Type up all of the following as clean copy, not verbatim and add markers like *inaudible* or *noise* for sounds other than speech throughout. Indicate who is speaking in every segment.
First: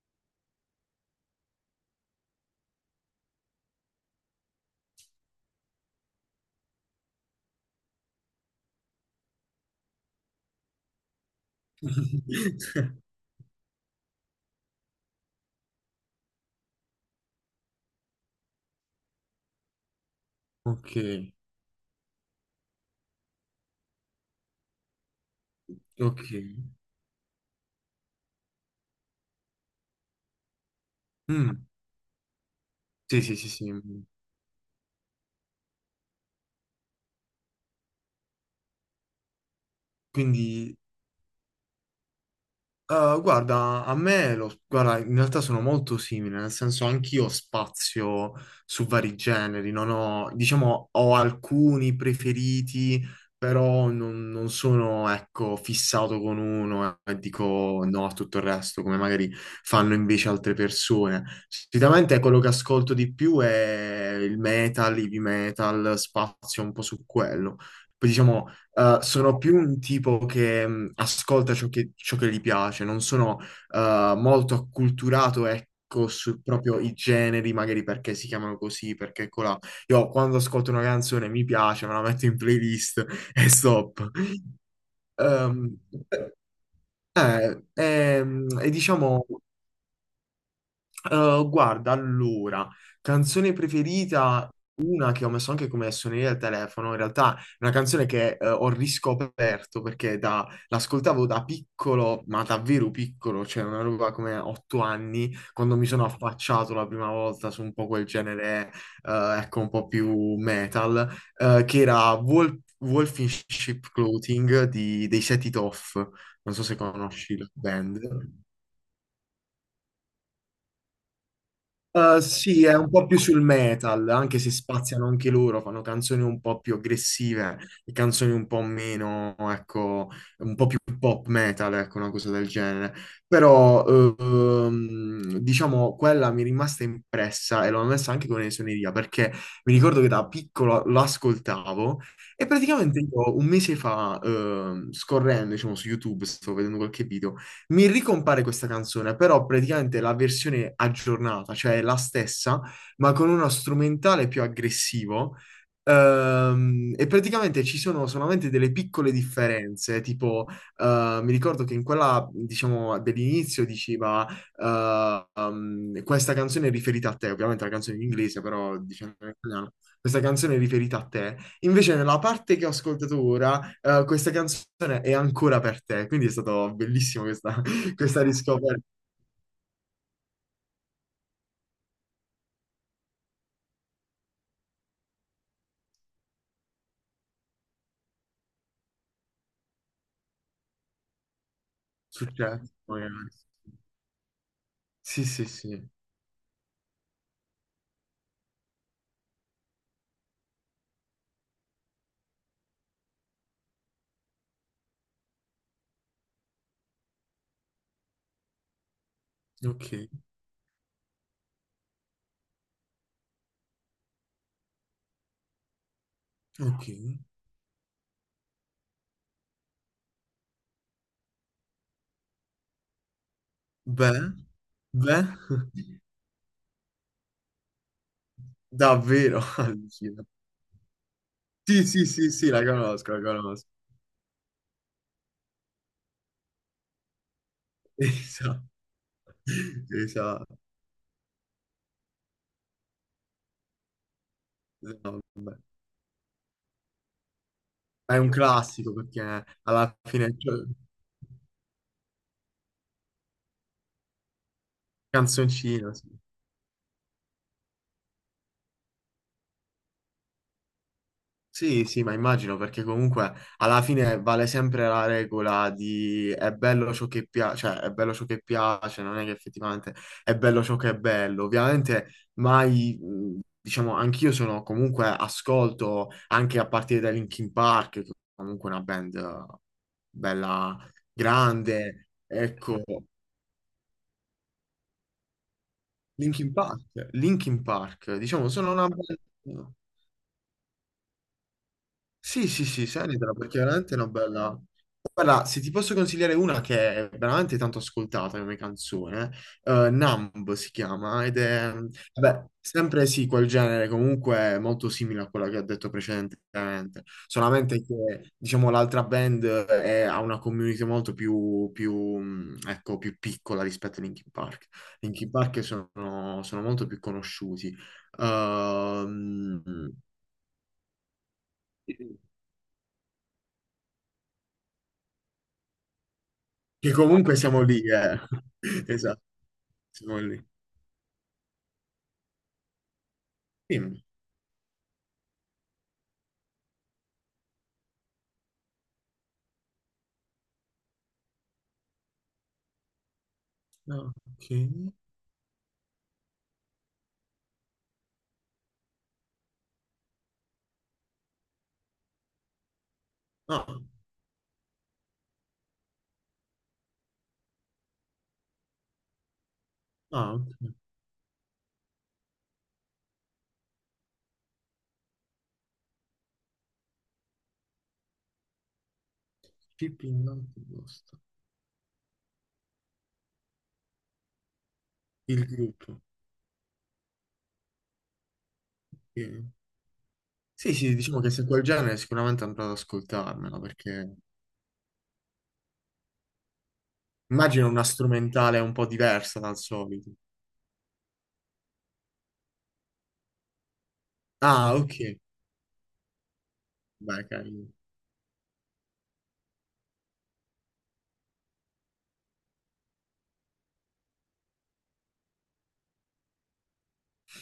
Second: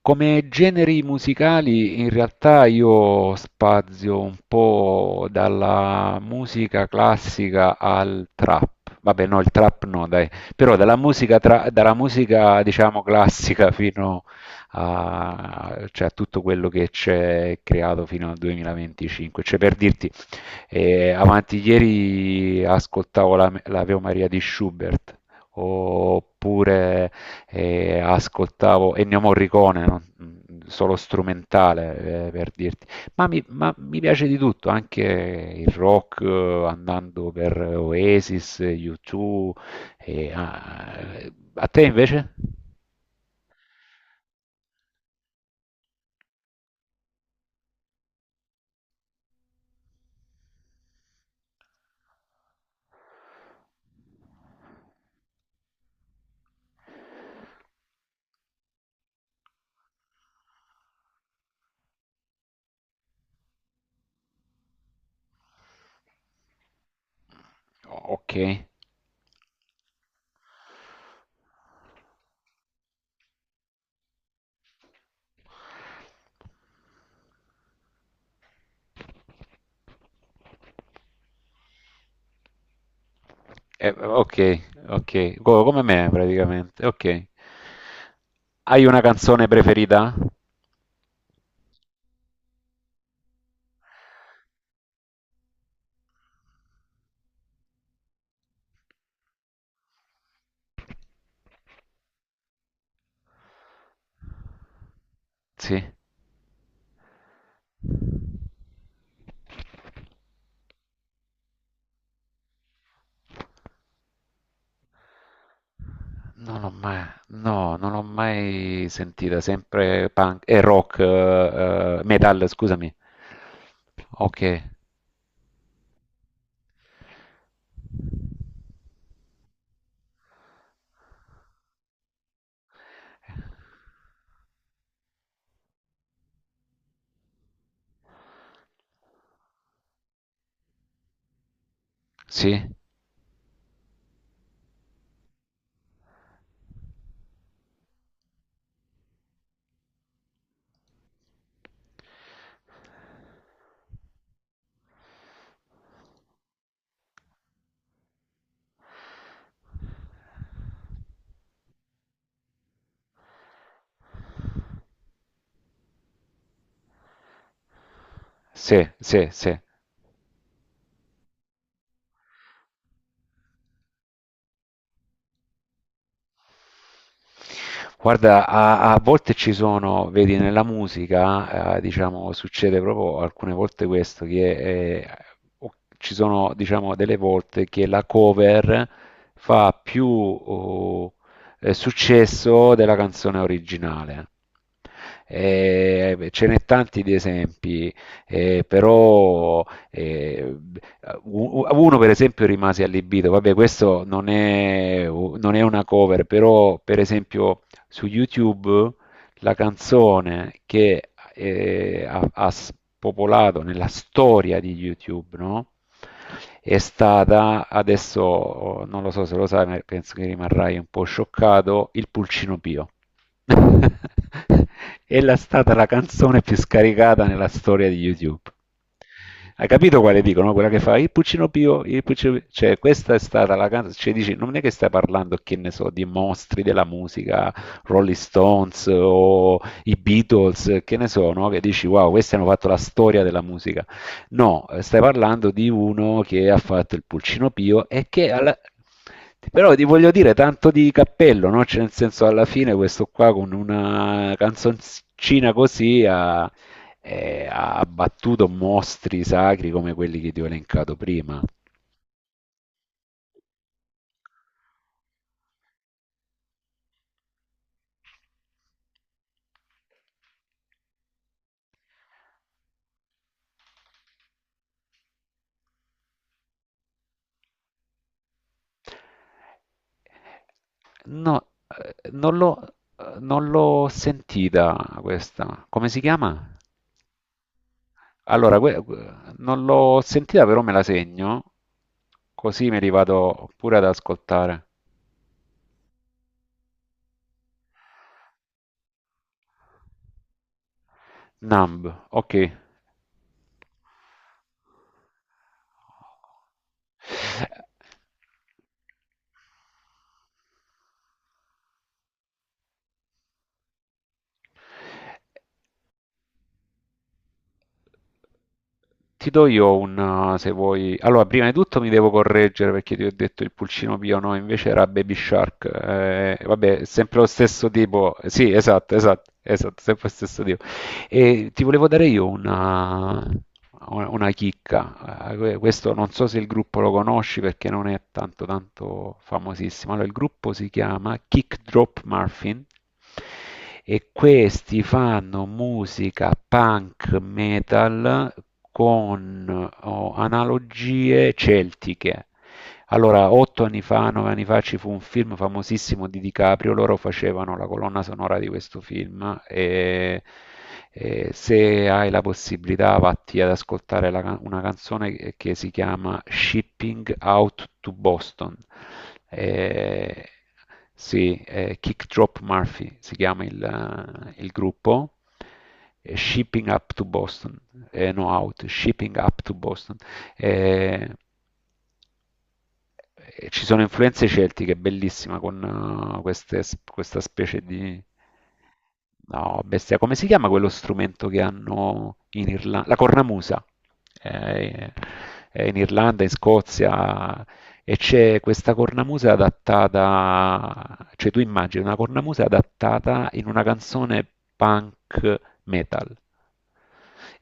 Speaker 1: Come generi musicali in realtà io spazio un po' dalla musica classica al trap. Vabbè, no, il trap no, dai. Però dalla musica, dalla musica
Speaker 2: *laughs*
Speaker 1: diciamo classica *laughs* fino a, cioè, a tutto quello che c'è creato fino al 2025. Cioè, per dirti,
Speaker 2: Ok,
Speaker 1: e avanti ieri ascoltavo l'Ave Maria di Schubert,
Speaker 2: ok.
Speaker 1: oppure ascoltavo Ennio Morricone, solo
Speaker 2: Mm,
Speaker 1: strumentale per dirti,
Speaker 2: Sì,
Speaker 1: ma
Speaker 2: sì,
Speaker 1: mi,
Speaker 2: sì,
Speaker 1: ma
Speaker 2: sì.
Speaker 1: mi piace di tutto, anche il rock, andando per Oasis, U2. eh,
Speaker 2: Quindi
Speaker 1: ah, A te invece?
Speaker 2: Guarda, guarda, in realtà sono molto simile, nel senso anch'io spazio su vari generi, non ho, diciamo, ho alcuni preferiti, però non sono, ecco, fissato con uno e dico no a tutto il resto, come magari fanno invece altre persone. Sicuramente quello che ascolto di più è il metal, heavy metal, spazio un po' su quello. Poi
Speaker 1: Ok.
Speaker 2: diciamo, sono più un tipo che ascolta ciò che gli piace, non sono molto acculturato, ecco, su proprio i generi, magari perché si chiamano così, perché colà. Io quando ascolto una canzone mi piace, me la metto in playlist *laughs* e stop.
Speaker 1: Ok, ok,
Speaker 2: Um,
Speaker 1: come me
Speaker 2: eh,
Speaker 1: praticamente, ok.
Speaker 2: e
Speaker 1: Hai una
Speaker 2: diciamo.
Speaker 1: canzone preferita?
Speaker 2: Guarda, allora, canzone preferita, una che ho messo anche come suoneria al telefono, in realtà è una canzone che ho riscoperto perché l'ascoltavo da piccolo, ma davvero piccolo, cioè una roba come 8 anni, quando mi
Speaker 1: Sì.
Speaker 2: sono affacciato la prima volta su un po' quel genere, ecco, un po' più metal, che era Wolf, Wolf in Sheep Clothing dei Set It Off, non
Speaker 1: Non
Speaker 2: so
Speaker 1: l'ho
Speaker 2: se
Speaker 1: mai,
Speaker 2: conosci la
Speaker 1: no, non
Speaker 2: band.
Speaker 1: l'ho mai sentita, sempre punk e rock, metal,
Speaker 2: Sì, è un
Speaker 1: scusami.
Speaker 2: po' più sul metal, anche
Speaker 1: Ok,
Speaker 2: se spaziano anche loro, fanno canzoni un po' più aggressive e canzoni un po' meno, ecco, un po' più pop metal, ecco, una cosa del genere. Però, diciamo, quella mi è rimasta impressa e l'ho messa anche come suoneria, perché mi ricordo che da piccolo l'ascoltavo e
Speaker 1: sì,
Speaker 2: praticamente io un mese fa, scorrendo, diciamo, su YouTube, stavo vedendo qualche video, mi ricompare questa canzone, però praticamente la versione aggiornata, cioè la stessa, ma con uno strumentale più aggressivo. E praticamente ci sono solamente delle piccole differenze, tipo mi ricordo che in quella, diciamo, dell'inizio diceva questa canzone è riferita a te, ovviamente la canzone in inglese, però
Speaker 1: sì,
Speaker 2: diciamo
Speaker 1: sì,
Speaker 2: in
Speaker 1: sì.
Speaker 2: italiano, questa canzone è riferita a te. Invece nella parte che ho ascoltato ora questa canzone è ancora per te, quindi è stato bellissimo questa, *laughs* questa
Speaker 1: Guarda,
Speaker 2: riscoperta.
Speaker 1: a volte ci sono, vedi, nella musica, diciamo, succede proprio alcune volte questo, che eh, ci sono, diciamo, delle volte che la cover fa più
Speaker 2: Successo,
Speaker 1: successo della
Speaker 2: magari.
Speaker 1: canzone originale.
Speaker 2: Sì, sì, sì.
Speaker 1: Beh, ce n'è tanti di esempi, però eh, uno per esempio rimase allibito, vabbè questo non è una cover, però per esempio su YouTube la
Speaker 2: Ok,
Speaker 1: canzone che ha spopolato nella storia di YouTube, no? È
Speaker 2: ok.
Speaker 1: stata, adesso non lo so se lo sai, ma penso che rimarrai un po' scioccato, il Pulcino Pio. *laughs*
Speaker 2: Beh, beh,
Speaker 1: Ella è stata la
Speaker 2: *laughs*
Speaker 1: canzone più scaricata nella storia di YouTube.
Speaker 2: davvero. *laughs*
Speaker 1: Hai capito quale
Speaker 2: Allucina.
Speaker 1: dico, no? Quella che fa il Puccino Pio,
Speaker 2: Sì,
Speaker 1: il
Speaker 2: sì, sì,
Speaker 1: Puccino Pio.
Speaker 2: sì, la
Speaker 1: Cioè,
Speaker 2: conosco,
Speaker 1: questa è
Speaker 2: la
Speaker 1: stata la
Speaker 2: conosco.
Speaker 1: canzone. Cioè, dici, non è che stai parlando, che ne so, di mostri della musica,
Speaker 2: *laughs*
Speaker 1: Rolling
Speaker 2: Esatto,
Speaker 1: Stones o i
Speaker 2: esatto.
Speaker 1: Beatles, che ne so, no? Che dici, wow, questi hanno fatto la storia della musica. No, stai
Speaker 2: No,
Speaker 1: parlando
Speaker 2: vabbè.
Speaker 1: di uno che ha fatto il Pulcino Pio.
Speaker 2: È un classico perché
Speaker 1: Però ti
Speaker 2: alla
Speaker 1: voglio dire
Speaker 2: fine cioè,
Speaker 1: tanto di cappello, no? Cioè, nel senso alla fine questo qua con una canzoncina
Speaker 2: canzoncino,
Speaker 1: così
Speaker 2: sì.
Speaker 1: ha battuto mostri sacri come quelli che ti ho elencato prima.
Speaker 2: Sì, sì, ma immagino perché comunque alla fine vale sempre la regola di è bello ciò che piace, cioè è bello ciò che piace, non è che effettivamente è bello ciò che è bello. Ovviamente mai, diciamo, anch'io sono comunque ascolto anche a partire da Linkin Park, che è comunque una band bella
Speaker 1: No, eh,
Speaker 2: grande,
Speaker 1: non l'ho
Speaker 2: ecco,
Speaker 1: non l'ho sentita questa. Come si
Speaker 2: Linkin
Speaker 1: chiama?
Speaker 2: Park, Linkin Park, diciamo,
Speaker 1: Allora,
Speaker 2: sono una
Speaker 1: non
Speaker 2: band.
Speaker 1: l'ho sentita, però me la segno,
Speaker 2: Sì, sì,
Speaker 1: così me
Speaker 2: sì,
Speaker 1: li
Speaker 2: sentitela
Speaker 1: vado
Speaker 2: perché
Speaker 1: pure ad
Speaker 2: veramente è una bella...
Speaker 1: ascoltare.
Speaker 2: Guarda, se ti posso consigliare una che è veramente tanto ascoltata come canzone, Numb si chiama, ed è,
Speaker 1: Numb, ok.
Speaker 2: vabbè, sempre sì, quel genere, comunque molto simile a quella che ho detto precedentemente, solamente che, diciamo, ha una community molto più, ecco, più piccola rispetto a Linkin Park. Linkin Park sono molto più conosciuti.
Speaker 1: Ti do
Speaker 2: Ehm
Speaker 1: io se vuoi. Allora, prima di tutto mi devo correggere perché ti ho detto il pulcino pio, no, invece era Baby Shark. Vabbè, è
Speaker 2: Che
Speaker 1: sempre lo
Speaker 2: comunque siamo
Speaker 1: stesso
Speaker 2: lì,
Speaker 1: tipo.
Speaker 2: eh.
Speaker 1: Sì,
Speaker 2: *laughs*
Speaker 1: esatto,
Speaker 2: Esatto,
Speaker 1: esatto, esatto, sempre lo
Speaker 2: siamo lì.
Speaker 1: stesso tipo. E ti volevo dare io una,
Speaker 2: Dimmi.
Speaker 1: una chicca. Questo non so se il gruppo lo conosci perché non è tanto tanto famosissimo. Allora, il gruppo si chiama Kick Drop Muffin e
Speaker 2: No,
Speaker 1: questi
Speaker 2: ok.
Speaker 1: fanno musica punk metal con analogie celtiche. Allora, otto
Speaker 2: Ah,
Speaker 1: anni fa, 9 anni fa, ci fu un film famosissimo di DiCaprio, loro facevano la colonna sonora di questo film e,
Speaker 2: ah, ok.
Speaker 1: e se hai la possibilità vatti ad ascoltare una canzone che si chiama Shipping Out to Boston. Eh,
Speaker 2: Keeping up the ghost.
Speaker 1: sì, Kick Drop Murphy si chiama il gruppo.
Speaker 2: Il gruppo.
Speaker 1: Shipping Up to Boston, no out, Shipping Up
Speaker 2: Ok.
Speaker 1: to Boston.
Speaker 2: Sì, sì,
Speaker 1: Eh,
Speaker 2: diciamo che se quel genere sicuramente andrò ad
Speaker 1: e
Speaker 2: ascoltarmela,
Speaker 1: ci sono
Speaker 2: perché
Speaker 1: influenze celtiche, bellissima con queste questa specie
Speaker 2: immagino una
Speaker 1: di.
Speaker 2: strumentale un po' diversa dal
Speaker 1: No, bestia,
Speaker 2: solito.
Speaker 1: come si chiama quello strumento che hanno in Irlanda? La cornamusa.
Speaker 2: Ah,
Speaker 1: Eh,
Speaker 2: ok.
Speaker 1: è in Irlanda, in
Speaker 2: Beh,
Speaker 1: Scozia,
Speaker 2: carino.
Speaker 1: e c'è questa cornamusa adattata, cioè tu immagini una cornamusa adattata in una canzone punk metal.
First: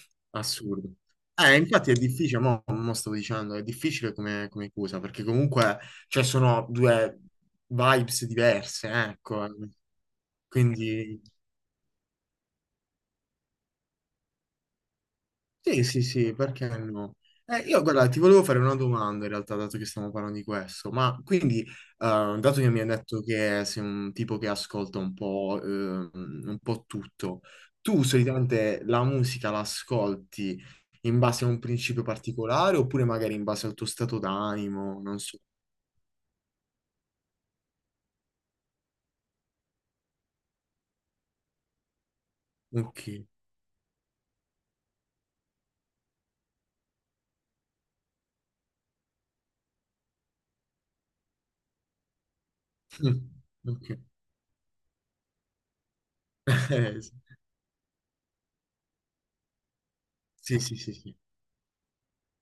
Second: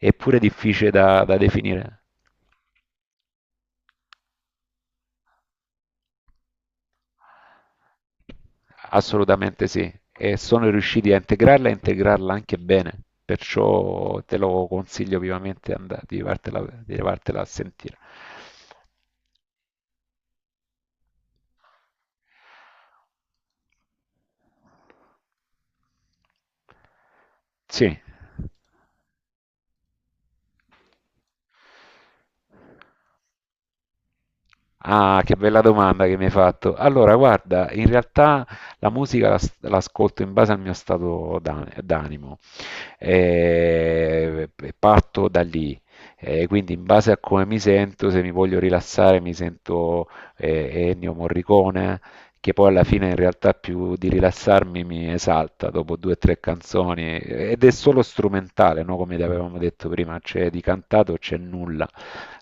Speaker 1: Eppure è difficile
Speaker 2: Assurdo.
Speaker 1: da
Speaker 2: Infatti è
Speaker 1: definire.
Speaker 2: difficile, mo, mo stavo dicendo, è difficile come, come cosa, perché comunque, cioè, sono due vibes diverse, ecco.
Speaker 1: Assolutamente
Speaker 2: Ecco.
Speaker 1: sì, e sono riusciti a
Speaker 2: Quindi...
Speaker 1: integrarla e integrarla anche bene, perciò te lo consiglio vivamente
Speaker 2: Sì, sì,
Speaker 1: di
Speaker 2: sì,
Speaker 1: vartela,
Speaker 2: perché
Speaker 1: di
Speaker 2: no?
Speaker 1: vartela a
Speaker 2: Io,
Speaker 1: sentire.
Speaker 2: guarda, ti volevo fare una domanda in realtà, dato che stiamo parlando di questo, ma quindi, dato che mi hai detto che sei un tipo che ascolta un po' tutto,
Speaker 1: Sì.
Speaker 2: tu solitamente la musica la ascolti in base a un principio particolare oppure magari in base al tuo stato d'animo, non
Speaker 1: Ah, che
Speaker 2: so.
Speaker 1: bella domanda che mi hai fatto. Allora, guarda, in realtà la musica l'ascolto in base al mio stato d'animo.
Speaker 2: Ok.
Speaker 1: E parto da lì. E quindi in base a come mi sento, se mi voglio rilassare, mi sento Ennio Morricone, che poi alla fine in
Speaker 2: Mm,
Speaker 1: realtà più
Speaker 2: Ok.
Speaker 1: di rilassarmi mi esalta dopo due o tre
Speaker 2: *laughs* Eh,
Speaker 1: canzoni ed è solo strumentale, no? Come avevamo detto prima, c'è
Speaker 2: sì,
Speaker 1: di
Speaker 2: sì, sì, sì. sì.
Speaker 1: cantato c'è nulla.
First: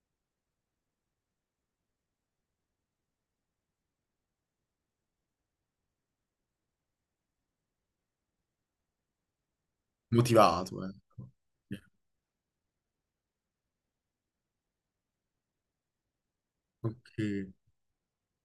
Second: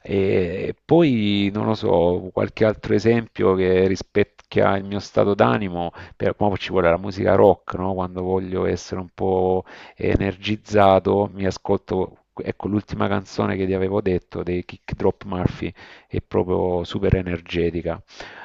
Speaker 1: E poi non lo so, qualche altro esempio che rispecchia il mio stato d'animo, mo ci vuole la musica rock, no? Quando voglio essere un po'
Speaker 2: Motivato,
Speaker 1: energizzato,
Speaker 2: ecco.
Speaker 1: mi ascolto, ecco l'ultima canzone che ti avevo detto dei Kick Drop Murphy, è proprio super
Speaker 2: Ok.
Speaker 1: energetica.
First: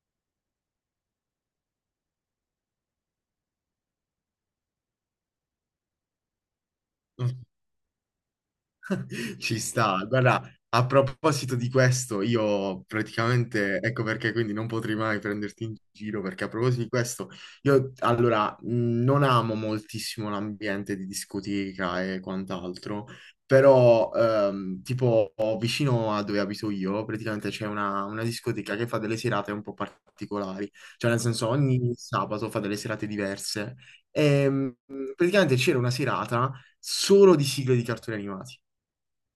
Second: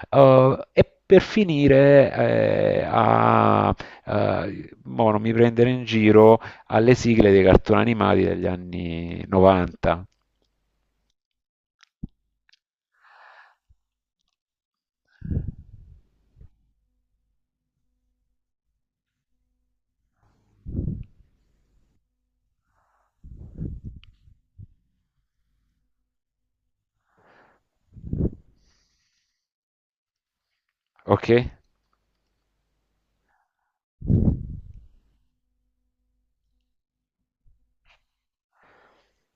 Speaker 1: E per finire, mo non mi prendere in giro, alle
Speaker 2: Ok.
Speaker 1: sigle dei cartoni animati degli anni
Speaker 2: Ci
Speaker 1: 90.
Speaker 2: sta. Guarda, a proposito di questo, io praticamente, ecco perché quindi non potrei mai prenderti in giro, perché a proposito di questo, io allora non amo moltissimo l'ambiente di discoteca e quant'altro, però tipo vicino a dove abito io, praticamente c'è una discoteca che fa delle serate un po' particolari, cioè nel
Speaker 1: Ok?
Speaker 2: senso ogni sabato fa delle serate diverse. E, mh, praticamente c'era una serata solo di sigle di cartoni animati.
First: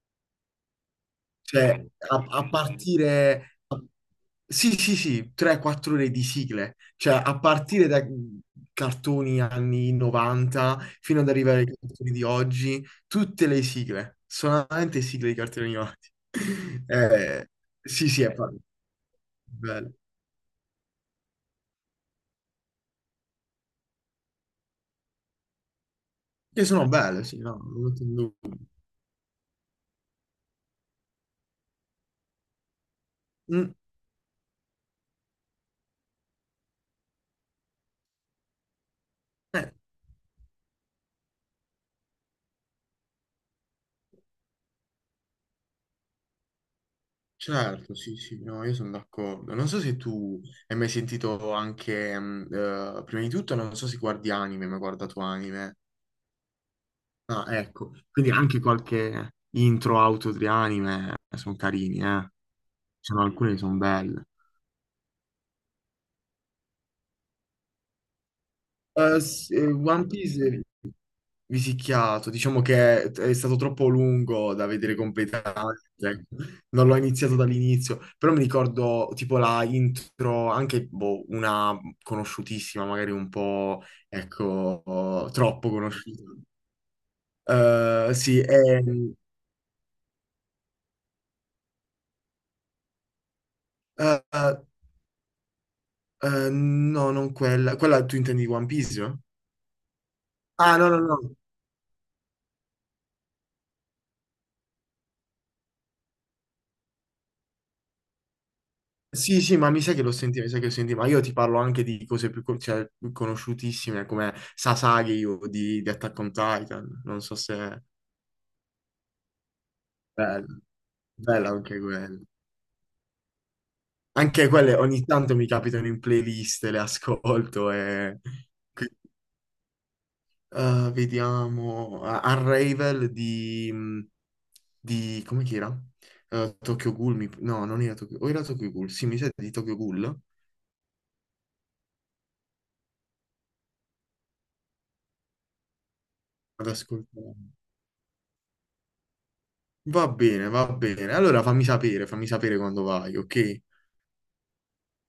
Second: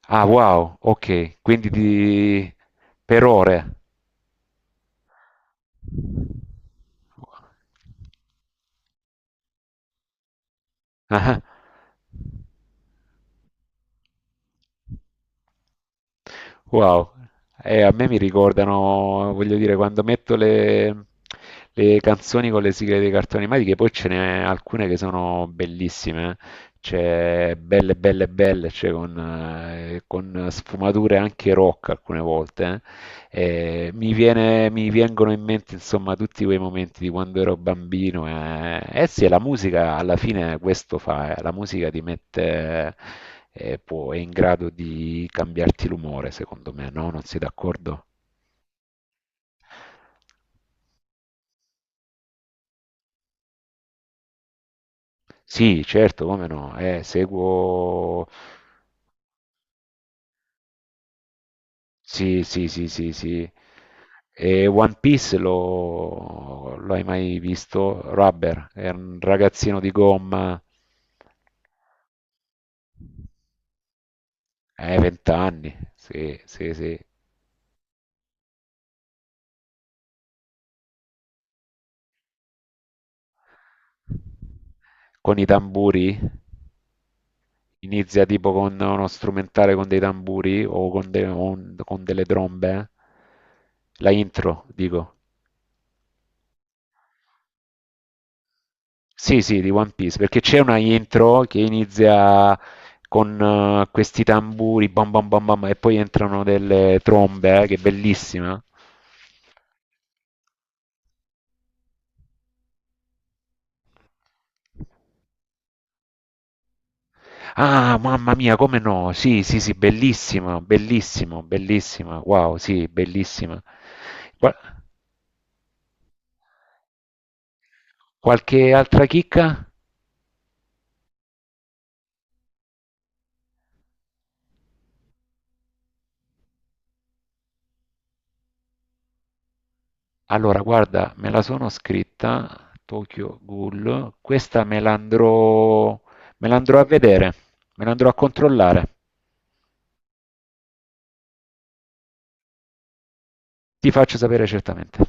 Speaker 1: Ah, wow, ok,
Speaker 2: Cioè, a
Speaker 1: Per
Speaker 2: partire...
Speaker 1: ore.
Speaker 2: sì, sì, sì, 3-4 ore di sigle. Cioè, a partire da cartoni anni 90 fino ad arrivare ai cartoni di oggi, tutte le sigle, solamente sigle di cartoni animati. *laughs*
Speaker 1: Wow,
Speaker 2: Eh,
Speaker 1: a me
Speaker 2: sì,
Speaker 1: mi
Speaker 2: sì, è pa-
Speaker 1: ricordano, voglio dire,
Speaker 2: bello.
Speaker 1: quando metto le canzoni con le sigle dei cartoni animati, che poi ce n'è alcune che sono bellissime,
Speaker 2: Che
Speaker 1: eh.
Speaker 2: sono belle, sì,
Speaker 1: C'è
Speaker 2: no, non lo
Speaker 1: belle,
Speaker 2: metto in
Speaker 1: belle,
Speaker 2: dubbio.
Speaker 1: belle, cioè con sfumature anche rock alcune volte.
Speaker 2: Mm,
Speaker 1: Mi vengono in mente insomma tutti quei momenti di quando ero bambino. Eh sì, la
Speaker 2: eh,
Speaker 1: musica alla fine questo fa. La musica è in grado di cambiarti l'umore, secondo me, no? Non sei
Speaker 2: Certo,
Speaker 1: d'accordo?
Speaker 2: sì, sì, no, io sono d'accordo. Non so se tu hai mai sentito anche, prima di tutto, non so se guardi anime, ma hai guardato anime.
Speaker 1: Sì, certo, come no?
Speaker 2: Ah, ecco,
Speaker 1: Seguo.
Speaker 2: quindi anche qualche intro auto di anime sono carini, eh.
Speaker 1: Sì, sì, sì, sì,
Speaker 2: Ci sono
Speaker 1: sì.
Speaker 2: alcune che sono belle.
Speaker 1: E One Piece lo hai mai visto? Rubber, è un ragazzino di
Speaker 2: One
Speaker 1: gomma.
Speaker 2: Piece Visicchiato, diciamo che è stato troppo lungo da vedere
Speaker 1: 20 anni,
Speaker 2: completamente, ecco.
Speaker 1: sì, sì,
Speaker 2: Non l'ho
Speaker 1: sì.
Speaker 2: iniziato dall'inizio, però mi ricordo tipo la intro, anche boh, una conosciutissima, magari un po', ecco,
Speaker 1: Con i
Speaker 2: troppo
Speaker 1: tamburi?
Speaker 2: conosciuta. Eh,
Speaker 1: Inizia
Speaker 2: sì,
Speaker 1: tipo
Speaker 2: è,
Speaker 1: con uno
Speaker 2: eh,
Speaker 1: strumentale con dei tamburi o con, de- o un- con delle trombe? La
Speaker 2: eh,
Speaker 1: intro, dico.
Speaker 2: no, non quella, quella tu intendi di One Piece? No?
Speaker 1: Sì, sì, di One Piece, perché c'è una
Speaker 2: Ah, no, no, no.
Speaker 1: intro che inizia con questi tamburi, bam bam bam bam, e poi entrano delle trombe, che è bellissima.
Speaker 2: Sì, sì, mi sa che lo senti, ma io ti parlo anche di cose più, cioè, più conosciutissime come Sasagi di Attack on Titan, non so se...
Speaker 1: Ah, mamma mia, come no? Sì, sì, sì,
Speaker 2: Bello,
Speaker 1: bellissima, bellissima,
Speaker 2: bello anche
Speaker 1: bellissima.
Speaker 2: quello.
Speaker 1: Wow, sì, bellissima.
Speaker 2: Anche
Speaker 1: Qua-
Speaker 2: quelle ogni tanto mi capitano in playlist, le ascolto e...
Speaker 1: Qualche
Speaker 2: qui-
Speaker 1: altra chicca?
Speaker 2: vediamo... Unravel di... come che era? Tokyo Ghoul, no, non era Tokyo... o era Tokyo Ghoul, sì, mi sa di Tokyo Ghoul,
Speaker 1: Allora, guarda, me la sono scritta, Tokyo Ghoul. Questa me la
Speaker 2: ad
Speaker 1: andrò a vedere,
Speaker 2: ascoltare.
Speaker 1: me la andrò a controllare.
Speaker 2: Va bene, va bene. Allora fammi sapere quando vai, ok?
Speaker 1: Ti faccio sapere certamente.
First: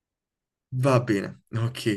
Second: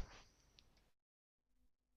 Speaker 2: Va bene, ok.